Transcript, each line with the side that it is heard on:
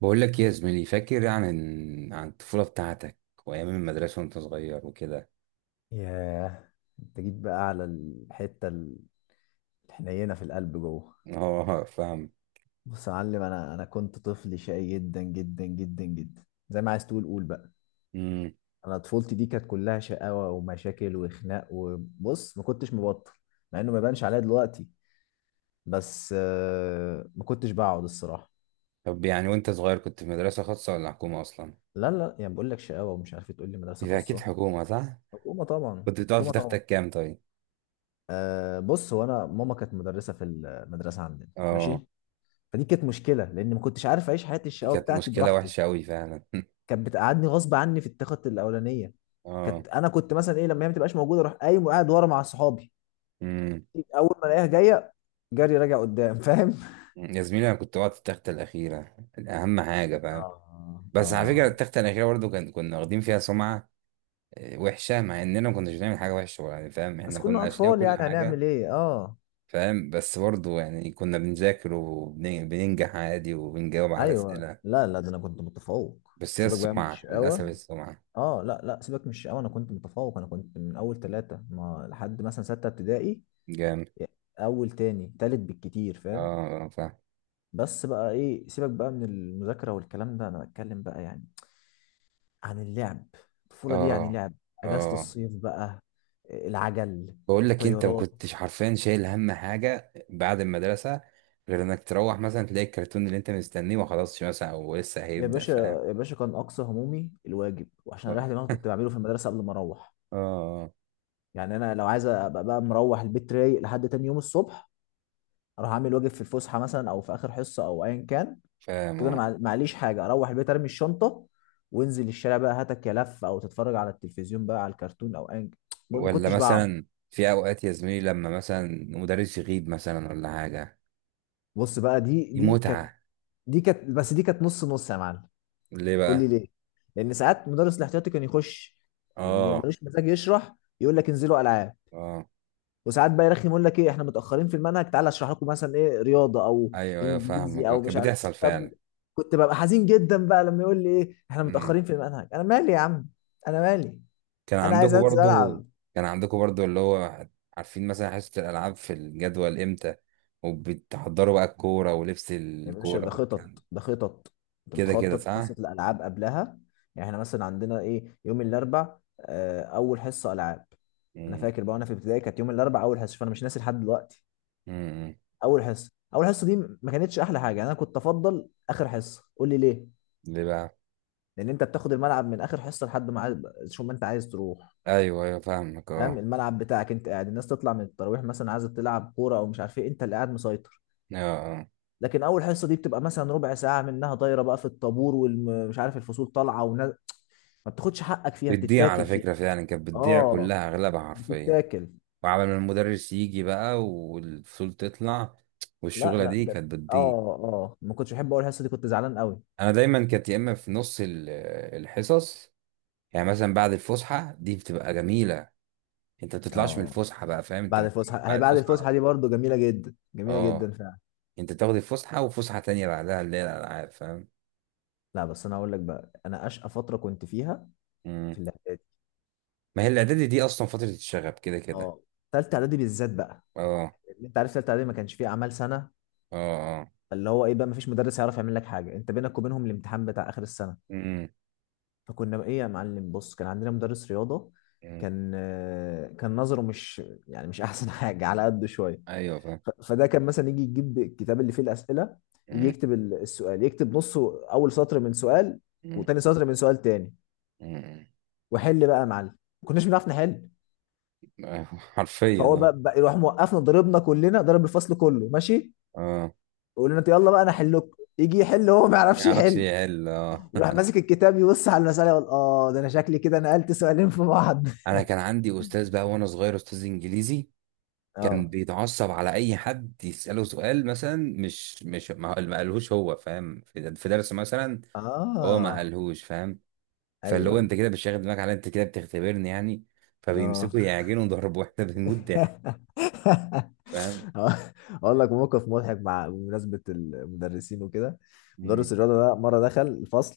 right: بقول لك إيه يا زميلي، فاكر عن الطفولة بتاعتك وأيام المدرسة وأنت صغير وكده؟
left: ياه، انت جيت بقى على الحتة الحنينة في القلب جوه.
right: اه، فاهم.
left: بص يا معلم، انا كنت طفل شقي جدا جدا جدا جدا، زي ما عايز تقول قول بقى.
right: امم.
left: انا طفولتي دي كانت كلها شقاوة ومشاكل وخناق، وبص ما كنتش مبطل. مع انه ما يبانش عليا دلوقتي. بس ما كنتش بقعد الصراحة.
right: طب يعني وأنت صغير كنت في مدرسة خاصة ولا حكومة أصلا؟
left: لا، لا، يعني بقول لك شقاوة ومش عارف إيه، تقول لي مدرسة
right: يبقى أكيد
left: خاصة؟
right: حكومة صح؟
left: حكومة طبعا،
right: كنت بتقعد في
left: حكومة طبعا.
right: تختك كام طيب؟
left: أه، بص هو انا ماما كانت مدرسة في المدرسة عندنا،
right: اه.
left: ماشي. فدي كانت مشكله، لان ما كنتش عارف اعيش حياتي
right: دي
left: الشقاوه
right: كانت
left: بتاعتي
right: مشكلة
left: براحتي.
right: وحشة أوي فعلا.
left: كانت بتقعدني غصب عني في التخت الاولانيه.
right: اه.
left: انا كنت مثلا ايه، لما هي ما تبقاش موجوده اروح قايم وقاعد ورا مع صحابي.
right: امم.
left: اول ما الاقيها جايه، جري راجع قدام. فاهم؟
right: يا زميلي، أنا كنت بقعد في التختة الأخيرة، أهم حاجة، فاهم.
left: اه،
right: بس على فكرة
left: اه.
right: التختة الأخيرة برضو كنا واخدين فيها سمعة. آه، وحشة، مع إننا ما كناش بنعمل حاجة وحشة يعني، فاهم،
left: بس
right: إحنا
left: كنا
right: كنا أشقياء
left: اطفال،
right: وكل
left: يعني هنعمل
right: حاجة.
left: ايه؟ اه.
right: فاهم، بس برضه يعني كنا بنذاكر وبننجح عادي وبنجاوب على
left: ايوه،
right: أسئلة.
left: لا، لا، ده انا كنت متفوق.
right: بس هي
left: سيبك بقى من
right: السمعة للأسف،
left: الشقاوه.
right: السمعة.
left: اه، لا، لا، سيبك من الشقاوه، انا كنت متفوق. انا كنت من اول ثلاثه، ما لحد مثلا سته ابتدائي.
right: جامد.
left: اول، تاني، تالت بالكتير،
right: اه،
left: فاهم؟
right: آه، فاهم.
left: بس بقى ايه، سيبك بقى من المذاكرة والكلام ده، انا بتكلم بقى يعني عن اللعب. الطفولة دي يعني
right: اه،
left: لعب. اجازة
right: اه.
left: الصيف بقى. العجل.
right: بقول لك انت ما
left: الطيارات.
right: كنتش حرفيا شايل هم حاجة بعد المدرسة، غير انك تروح مثلا تلاقي الكرتون اللي انت مستنيه ما خلصش مثلا او لسه
left: يا
right: هيبدأ،
left: باشا،
right: فاهم.
left: يا باشا، كان اقصى همومي الواجب، وعشان
right: اه،
left: اريح دماغي
right: آه،
left: كنت بعمله في المدرسة قبل ما اروح.
right: آه.
left: يعني انا لو عايز ابقى بقى مروح البيت رايق لحد تاني يوم الصبح، اروح اعمل واجب في الفسحة مثلا، او في اخر حصة، او ايا كان.
right: فاهم،
left: كده انا
right: اه.
left: معليش حاجة، اروح البيت ارمي الشنطة، وانزل الشارع بقى هاتك يا لف، او تتفرج على التلفزيون بقى على الكرتون، او ايا كان. ما
right: ولا
left: كنتش بقعد.
right: مثلا في اوقات يا زميلي لما مثلا مدرس يغيب مثلا ولا حاجة.
left: بص بقى، دي
right: دي
left: دي كانت،
right: متعة.
left: دي كانت. بس دي كانت نص نص يا معلم.
right: ليه
left: قول لي
right: بقى؟
left: ليه. لان ساعات مدرس الاحتياطي كان يخش، م-
right: اه،
left: ملوش مزاج يشرح، يقول لك انزلوا العاب.
right: اه.
left: وساعات بقى يرخم يقول لك ايه احنا متاخرين في المنهج، تعالى اشرح لكم مثلا ايه رياضه او
right: ايوه، ايوه،
left: انجليزي
right: فاهمك، آه،
left: او مش
right: كانت
left: عارف،
right: بتحصل
left: طب.
right: فعلا.
left: كنت ببقى حزين جدا بقى لما يقول لي ايه احنا
right: مم.
left: متاخرين في المنهج. انا مالي يا عم، انا مالي،
right: كان
left: انا عايز
right: عندكم
left: انزل
right: برضو
left: العب.
right: كان عندكم برضو اللي هو عارفين مثلا حصة الالعاب في الجدول امتى، وبتحضروا بقى الكورة ولبس
left: يا باشا،
right: الكورة
left: ده خطط،
right: والكلام،
left: ده خطط. انت
right: كده كده
left: بتخطط حصة
right: صح؟
left: الالعاب قبلها. يعني احنا مثلا عندنا ايه يوم الاربع اول حصة العاب. انا
right: مم.
left: فاكر بقى وانا في ابتدائي كانت يوم الاربع اول حصة، فانا مش ناسي لحد دلوقتي.
right: مم.
left: اول حصة، اول حصة دي ما كانتش احلى حاجة. يعني انا كنت افضل اخر حصة. قول لي ليه.
right: ليه بقى؟
left: لان انت بتاخد الملعب من اخر حصة لحد ما عايز، شو ما انت عايز تروح.
right: ايوه، ايوه، فاهمك،
left: فاهم؟
right: اه.
left: الملعب بتاعك انت قاعد، الناس تطلع من التراويح مثلا عايزه تلعب كوره او مش عارف ايه، انت اللي قاعد مسيطر.
right: اه، اه.
left: لكن اول حصه دي بتبقى مثلا ربع ساعه منها طايره بقى في الطابور ومش عارف الفصول طالعه، ما بتاخدش حقك فيها،
right: بتضيع على
left: بتتاكل فيها.
right: فكرة، فعلا كانت بتضيع
left: اه،
right: كلها اغلبها حرفيا.
left: بتتاكل.
right: وعمل ما المدرس يجي بقى والفصول تطلع،
left: لا،
right: والشغلة
left: لا،
right: دي
left: كده.
right: كانت
left: اه،
right: بتضيع.
left: اه، ما كنتش بحب. اقول الحصه دي كنت زعلان قوي.
right: انا دايما كانت يا اما في نص الحصص، يعني مثلا بعد الفسحه دي بتبقى جميله، انت ما بتطلعش من
left: اه،
right: الفسحه بقى، فاهم، انت
left: بعد
right: بتكمل
left: الفسحه، هي
right: بعد
left: بعد
right: الفسحه على
left: الفسحه
right: طول.
left: دي برضو جميله جدا، جميله جدا
right: اه.
left: فعلا.
right: انت بتاخد الفسحه وفسحه تانية بعدها اللي هي الالعاب، فاهم.
left: لا، بس انا هقول لك بقى، انا اشقى فتره كنت فيها
right: مم.
left: في الاعدادي.
right: ما هي الاعدادي دي اصلا فتره الشغب كده كده.
left: اه، ثالثه اعدادي بالذات بقى.
right: اه،
left: اللي انت عارف، ثالثه اعدادي ما كانش فيه اعمال سنه،
right: اه، اه.
left: اللي هو ايه بقى، ما فيش مدرس هيعرف يعمل لك حاجه، انت بينك وبينهم الامتحان بتاع اخر السنه.
right: مم.
left: فكنا بقى ايه يا معلم، بص كان عندنا مدرس رياضه،
right: مم.
left: كان نظره مش، يعني مش احسن حاجه، على قده شويه.
right: ايوه فاهم.
left: فده كان مثلا يجي يجيب الكتاب اللي فيه الاسئله، يجي
right: مم.
left: يكتب السؤال، يكتب نصه اول سطر من سؤال
right: مم.
left: وتاني سطر من سؤال تاني،
right: مم.
left: وحل بقى يا معلم. ما كناش بنعرف نحل.
right: أيوة، حرفيا،
left: فهو
right: اه.
left: بقى يروح موقفنا ضربنا كلنا، ضرب الفصل كله، ماشي.
right: اه،
left: يقول لنا يلا بقى انا احل لكم، يجي يحل، هو ما
right: ما
left: يعرفش
right: يعرفش
left: يحل.
right: يحل، اه.
left: يروح ماسك الكتاب يبص على المساله يقول اه ده انا شكلي كده نقلت سؤالين في بعض.
right: انا كان عندي استاذ بقى وانا صغير، استاذ انجليزي، كان
left: اه،
right: بيتعصب على اي حد يساله سؤال مثلا مش ما قالهوش هو، فاهم، في درس مثلا، هو ما
left: اه،
right: قالهوش، فاهم. فاللي
left: ايوه،
right: هو انت
left: ايوه،
right: كده بتشغل دماغك على، انت كده بتختبرني يعني،
left: اه.
right: فبيمسكوا يعجنوا ضرب واحنا بنموت ضحك، فاهم.
left: اقول لك موقف مضحك، مع بمناسبه المدرسين وكده.
right: مم.
left: مدرس الرياضه ده مره دخل الفصل،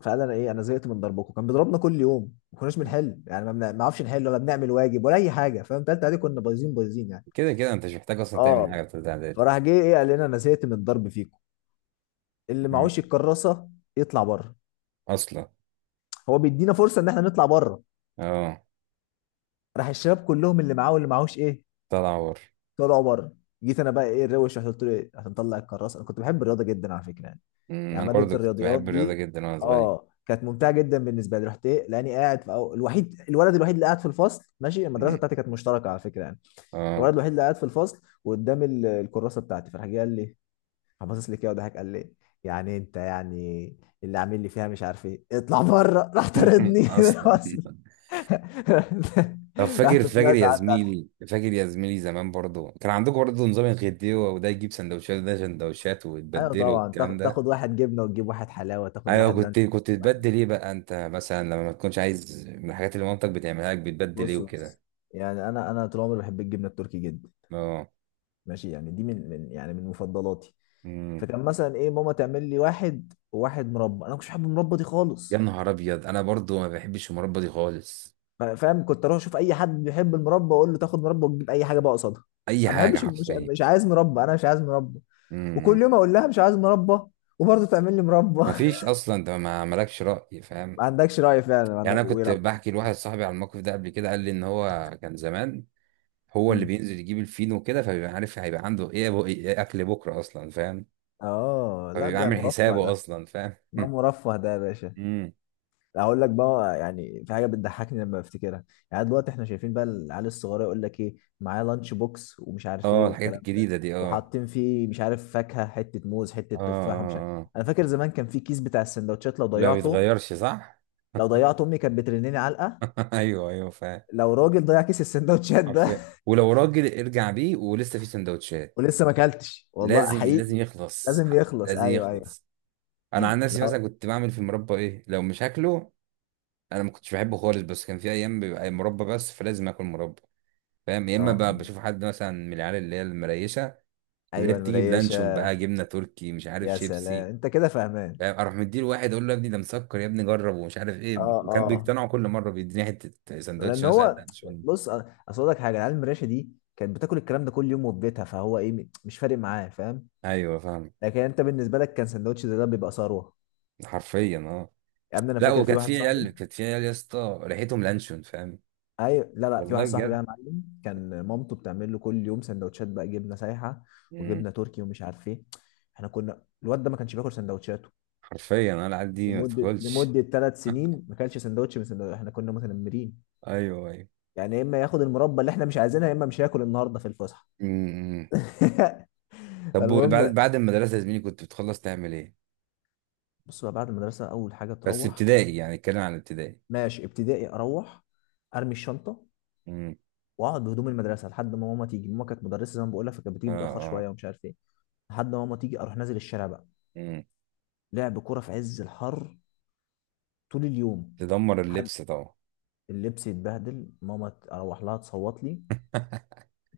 left: فقال انا ايه، انا زهقت من ضربكم. كان بيضربنا كل يوم، ما كناش بنحل، يعني ما نعرفش نحل ولا بنعمل واجب ولا اي حاجه، فاهم؟ تالتة عادي كنا بايظين بايظين يعني.
right: كده كده انت مش محتاج اصلا تعمل
left: اه،
right: حاجه في تالتة اعدادي.
left: فراح جه ايه قال لنا انا زهقت من الضرب فيكم، اللي
right: مم.
left: معهوش الكراسه يطلع بره.
right: اصلا.
left: هو بيدينا فرصه ان احنا نطلع بره.
right: اه.
left: راح الشباب كلهم اللي معاه واللي معهوش ايه
right: طلع عور.
left: طلعوا بره. جيت انا بقى ايه الروش، رحت قلت له ايه عشان اطلع الكراسه، انا كنت بحب الرياضه جدا على فكره يعني،
right: مم.
left: يعني
right: انا برضو
left: ماده
right: كنت
left: الرياضيات
right: بحب الرياضه
left: دي
right: جدا وانا صغير.
left: اه كانت ممتعه جدا بالنسبه لي. رحت ايه، لاني قاعد في الوحيد، الولد الوحيد اللي قاعد في الفصل، ماشي المدرسه
right: مم.
left: بتاعتي كانت مشتركه على فكره يعني.
right: اه.
left: الولد الوحيد اللي قاعد في الفصل وقدام الكراسه بتاعتي، فراح جه قال لي، فباصص لي كده وضحك قال لي، يعني انت يعني اللي عامل لي فيها مش عارف ايه، اطلع بره، راح طردني من
right: اصلا.
left: الفصل.
right: طب فاكر
left: رحت
right: فاكر
left: طلعت
right: يا
left: قعدت.
right: زميلي فاكر يا زميلي زمان برضو كان عندكم برضو نظام الغديوة، وده يجيب سندوتشات وده سندوتشات
left: ايوه
right: وتبدله
left: طبعا،
right: والكلام ده.
left: تاخد واحد جبنه وتجيب واحد حلاوه، تاخد
right: ايوه،
left: واحد
right: كنت
left: لانش
right: كنت
left: واحد.
right: تبدل ايه بقى انت مثلا لما ما تكونش عايز من الحاجات اللي مامتك بتعملها لك، بتبدل ايه
left: بص،
right: وكده.
left: بص. يعني انا طول عمري بحب الجبنه التركي جدا،
right: اه.
left: ماشي. يعني دي من يعني من مفضلاتي.
right: امم.
left: فكان مثلا ايه ماما تعمل لي واحد وواحد مربى، انا مش بحب المربى دي
right: يا
left: خالص.
right: نهار ابيض، انا برضو ما بحبش المربى دي خالص.
left: فاهم؟ كنت اروح اشوف اي حد بيحب المربى اقول له تاخد مربى وتجيب اي حاجه بقى قصادها.
right: اي
left: انا ما
right: حاجه
left: بحبش، مش
right: حرفيا.
left: مش عايز مربى، انا مش عايز مربى.
right: امم.
left: وكل يوم اقول لها مش عايز مربى، وبرضه تعمل لي مربى.
right: ما فيش اصلا، انت ما مالكش راي، فاهم.
left: ما عندكش راي فعلا، ما
right: يعني
left: عندك
right: انا كنت
left: ولو.
right: بحكي لواحد صاحبي على الموقف ده قبل كده، قال لي ان هو كان زمان هو اللي
left: مم.
right: بينزل يجيب الفينو كده، فبيبقى عارف هيبقى عنده ايه، إيه اكل بكره اصلا، فاهم.
left: اه، لا،
right: فبيبقى
left: ده
right: عامل
left: مرفه
right: حسابه
left: ده.
right: اصلا، فاهم.
left: ما مرفه ده يا باشا.
right: امم.
left: اقول لك بقى يعني في حاجه بتضحكني لما بفتكرها. يعني دلوقتي احنا شايفين بقى العيال الصغيره يقول لك ايه معاه لانش بوكس ومش عارف ايه
right: اه، الحاجات
left: والكلام ده،
right: الجديده دي، اه.
left: وحاطين فيه مش عارف فاكهه، حته موز، حته
right: اه،
left: تفاح، ومش عارف.
right: اه، اه.
left: انا فاكر زمان كان في كيس بتاع السندوتشات لو
right: لا
left: ضيعته،
right: بيتغيرش صح.
left: لو ضيعته امي كانت بترنني علقه.
right: ايوه، ايوه، فاهم.
left: لو راجل ضيع كيس السندوتشات ده!
right: حرفيا ولو راجل ارجع بيه ولسه في سندوتشات.
left: ولسه ما اكلتش، والله
right: لازم
left: حقيقي.
right: لازم يخلص
left: لازم يخلص.
right: لازم
left: ايوه، ايوه.
right: يخلص. انا عن نفسي
left: لا.
right: مثلا كنت بعمل في المربى ايه لو مش هاكله. انا ما كنتش بحبه خالص بس كان في ايام بيبقى مربى بس فلازم اكل مربى. فاهم؟ يا اما
left: اه،
right: بقى بشوف حد مثلا من العيال اللي هي المريشه، اللي هي
left: ايوه
right: بتيجي بلانشون
left: المريشه.
right: بقى، جبنه تركي، مش عارف
left: يا سلام،
right: شيبسي.
left: انت كده فاهمان.
right: فاهم؟ اروح مديله واحد اقول له يا ابني ده مسكر يا ابني جرب ومش عارف ايه،
left: اه،
right: وكان
left: اه.
right: بيقتنعوا كل مره بيديني حته سندوتش
left: لان
right: مثلا
left: هو،
right: لانشون.
left: بص. اصل اقول لك حاجه، العيال المراشة دي كانت بتاكل الكلام ده كل يوم وفي بيتها، فهو ايه مش فارق معاه، فاهم؟
right: ايوه فاهم.
left: لكن انت بالنسبه لك كان سندوتش زي ده بيبقى ثروه.
right: حرفيا، اه.
left: يا ابني، انا
right: لا،
left: فاكر في
right: وكانت
left: واحد
right: في عيال
left: صاحبي.
right: كانت في عيال يا اسطى ريحتهم لانشون، فاهم.
left: ايوه، لا، لا، في
right: والله
left: واحد صاحبي بقى
right: بجد.
left: يا معلم، كان مامته بتعمل له كل يوم سندوتشات بقى جبنه سايحه
right: مم.
left: وجبنه تركي ومش عارف ايه. احنا كنا، الواد ده ما كانش بياكل سندوتشاته
right: حرفيا انا العيال دي ما
left: لمده
right: تدخلش.
left: لمده 3 سنين. ما كانش سندوتش من سندوتش، احنا كنا متنمرين.
right: ايوه، ايوه.
left: يعني يا اما ياخد المربى اللي احنا مش عايزينها، يا اما مش هياكل النهارده في الفسحه.
right: مم. طب بعد
left: فالمهم.
right: بعد المدرسه يا زميلي كنت بتخلص تعمل ايه؟
left: بص بقى بعد المدرسة، أول حاجة
right: بس
left: تروح.
right: ابتدائي، يعني اتكلم عن ابتدائي.
left: ماشي ابتدائي، أروح أرمي الشنطة
right: امم.
left: وأقعد بهدوم المدرسة لحد ما ماما تيجي. ماما كانت مدرسة زي ما بقول لك، فكانت
right: اه،
left: بتيجي متأخر
right: اه.
left: شوية ومش عارف إيه. لحد ما ماما تيجي أروح نازل الشارع بقى،
right: امم.
left: لعب كورة في عز الحر، طول اليوم.
right: تدمر
left: لحد
right: اللبس طبعا.
left: اللبس يتبهدل، ماما أروح لها تصوت لي،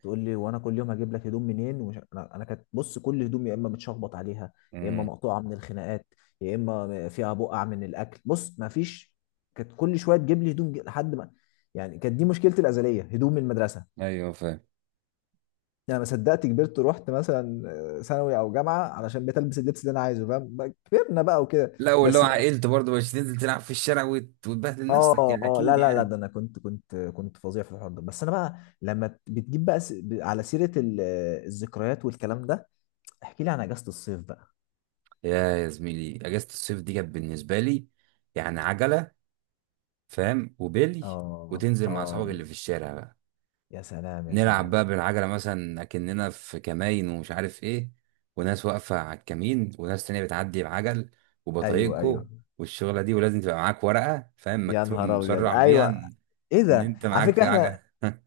left: تقول لي وانا كل يوم هجيب لك هدوم منين ومش. انا كانت، بص، كل هدوم يا اما متشخبط عليها، يا اما
right: مم.
left: مقطوعه من الخناقات، يا اما فيها بقع من الاكل، بص ما فيش. كانت كل شويه تجيب لي هدوم لحد ما، يعني كانت دي مشكلتي الازليه، هدوم من المدرسه.
right: ايوه فاهم.
left: يعني ما صدقت كبرت ورحت مثلا ثانوي او جامعه، علشان بقيت البس اللبس اللي انا عايزه، فاهم؟ بقى كبرنا بقى وكده.
right: لا، واللي هو
left: بس.
right: عائلته برضه مش تنزل تلعب في الشارع وتبهدل نفسك
left: اه،
right: يعني،
left: اه،
right: اكيد
left: لا، لا، لا،
right: يعني.
left: ده انا كنت فظيع في الحوار ده، بس انا بقى لما بتجيب بقى على سيره الذكريات والكلام ده، احكي لي عن اجازة الصيف بقى.
right: يا زميلي اجازه الصيف دي كانت بالنسبه لي يعني عجله، فاهم، وبيلي،
left: اه،
right: وتنزل مع اصحابك
left: اه.
right: اللي في الشارع بقى،
left: يا سلام، يا
right: نلعب
left: سلام.
right: بقى بالعجله، مثلا اكننا في كماين ومش عارف ايه، وناس واقفه على الكمين وناس تانية بتعدي بعجل،
left: ايوه، ايوه.
right: وبطايقكو، والشغله دي، ولازم تبقى معاك ورقه، فاهم،
left: يا
right: مكتوب
left: نهار ابيض،
right: مصرح بيها
left: ايوه.
right: ان
left: ايه
right: إن
left: ده،
right: انت
left: على
right: معاك
left: فكرة
right: عجل.
left: احنا،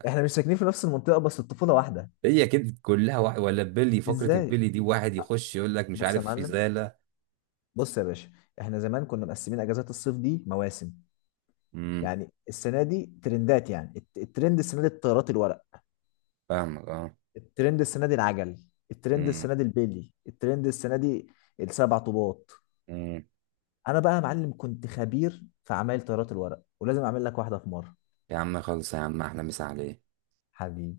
left: احنا مش ساكنين في نفس المنطقة بس الطفولة واحدة.
right: هي كده كلها واحد، ولا البلي، فقرة
left: ازاي؟
right: البلي دي واحد يخش يقول لك مش
left: بص يا
right: عارف
left: معلم،
right: إزالة.
left: بص يا باشا، احنا زمان كنا مقسمين اجازات الصيف دي مواسم.
right: امم.
left: يعني السنة دي ترندات، يعني الترند السنة دي الطيارات الورق،
right: فاهمك، اه.
left: الترند السنة دي العجل، الترند
right: امم.
left: السنة دي البيلي، الترند السنة دي السبع طوبات.
right: امم.
left: انا بقى يا معلم كنت خبير في عمايل طيارات الورق، ولازم اعمل لك واحدة في مرة.
right: يا عم خلص يا عم، احلى مسا عليك.
left: حبيبي.